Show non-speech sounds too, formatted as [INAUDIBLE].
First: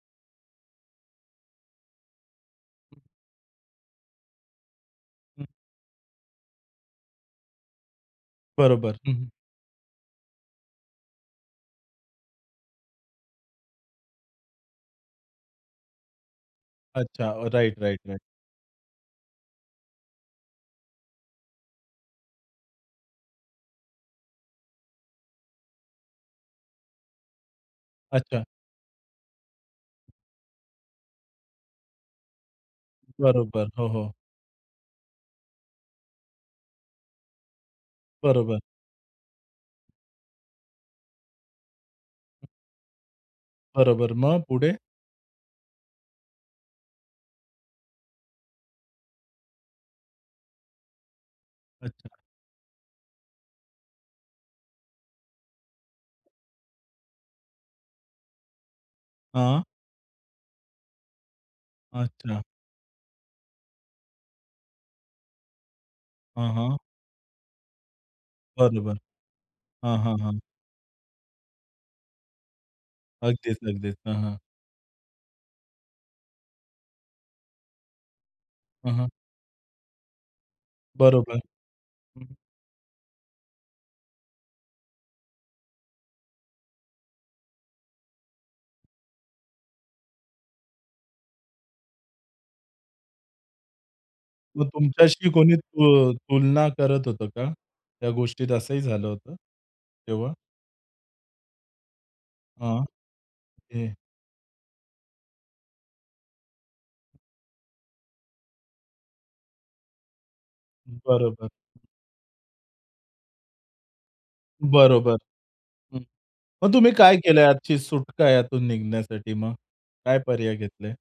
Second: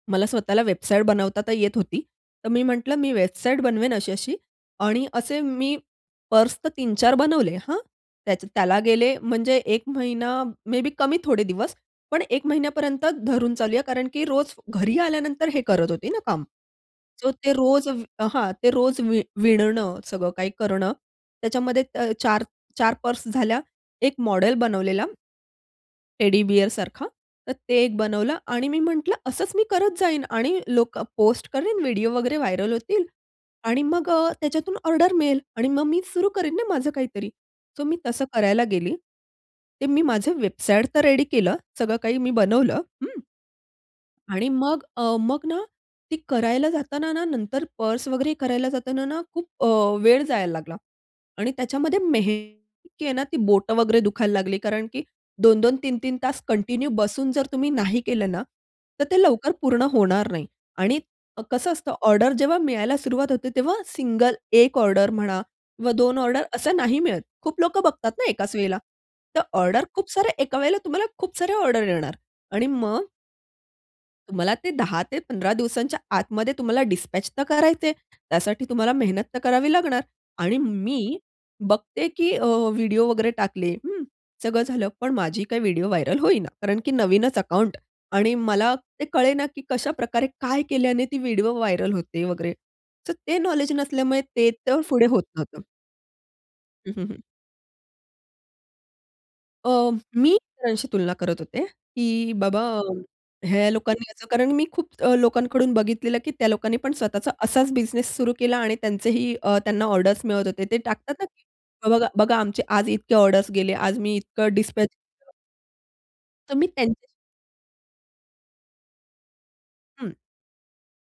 मला स्वतःला वेबसाईट बनवता तर येत होती. तर मी म्हंटलं मी वेबसाईट बनवेन अशी-अशी आणि असे मी पर्स तर 3-4 बनवले हां. त्याच त्याला बरोबर. हं, गेले हं. म्हणजे 1 महिना मे बी कमी थोडे दिवस पण 1 महिन्यापर्यंत धरून चालूया कारण की रोज घरी आल्यानंतर हे करत होती ना, काम अच्छा. सो ते राइट, रोज व राइट, राइट. हां, ते रोज वि विणणं, सगळं काही करणं त्याच्यामध्ये 4, 4 पर्स झाल्या. 1 मॉडेल बनवलेला. टेडीबिअर सारखा तर ते एक बनवलं अच्छा. आणि मी म्हंटल असंच मी करत जाईन आणि लोकं पोस्ट करीन व्हिडिओ वगैरे व्हायरल होतील बरोबर. आणि हो, मग हो. अ, त्याच्यातून ऑर्डर मिळेल आणि मग मी सुरू करीन ना, माझं काहीतरी. सो मी तसं बरोबर. करायला गेली. ते मी माझं वेबसाईट तर रेडी केलं. सगळं काही मी बनवलं. हं बरोबर. मग? आणि पुढे? मग अ, मग ना, ती करायला जाताना ना, नंतर पर्स वगैरे करायला जाताना ना, खूप अ, वेळ जायला लागला आणि त्याच्यामध्ये अच्छा. मेहनत इतकी आहे ना, ती बोटं वगैरे दुखायला लागली कारण की 2-2 3-3 तास कंटिन्यू बसून जर तुम्ही नाही केलं ना, तर ते लवकर हां. पूर्ण होणार नाही आणि कसं असतं ऑर्डर अच्छा. जेव्हा मिळायला सुरुवात होते तेव्हा सिंगल 1 ऑर्डर म्हणा किंवा 2 ऑर्डर हां, असं हां. नाही मिळत. खूप लोकं बघतात ना, एकाच वेळेला बरोबर, तर ऑर्डर हां, खूप हां, साऱ्या हां. एका वेळेला तुम्हाला खूप सारे ऑर्डर येणार आणि मग अगदीच, अगदीच. हां, हां. तुम्हाला ते 10 ते 15 दिवसांच्या आतमध्ये तुम्हाला डिस्पॅच तर करायचंय. त्यासाठी हां, तुम्हाला हां. मेहनत तर करावी लागणार आणि मी बरोबर. बघते, की अ, व्हिडिओ वगैरे टाकले, हं. सगळं झालं. पण माझी काही व्हिडिओ व्हायरल होईना. कारण की नवीनच अकाउंट आणि मला ते कळेना की कशाप्रकारे काय केल्याने ती व्हिडिओ व्हायरल होते वगैरे. तर ते नॉलेज नसल्यामुळे ते मग तर पुढे होत तुमच्याशी कोणी नव्हतं. तु अ, तुलना हं, करत हं, हं. होतं का? त्या गोष्टीत असंही झालं होतं, अ, तेव्हा? मी सरांशी तुलना करत होते, की बाबा हां. ह्या [UNINTELLIGIBLE] लोकांनी असं कारण मी अ, खूप लोकांकडून बघितलेलं की त्या लोकांनी पण स्वतःचा असाच बिझनेस सुरू केला आणि त्यांचेही अ, त्यांना ऑर्डर्स मिळत होते. ते टाकतात ना, की बरोबर. बघा, बघा आमचे आज इतके ऑर्डर्स गेले. आज मी इतकं डिस्पॅच बरोबर. [UNINTELLIGIBLE] हं, तर मी मग तुम्ही त्यांच्या काय केलं आजची सुटका यातून निघण्यासाठी मग? हं. काय पर्याय घेतले?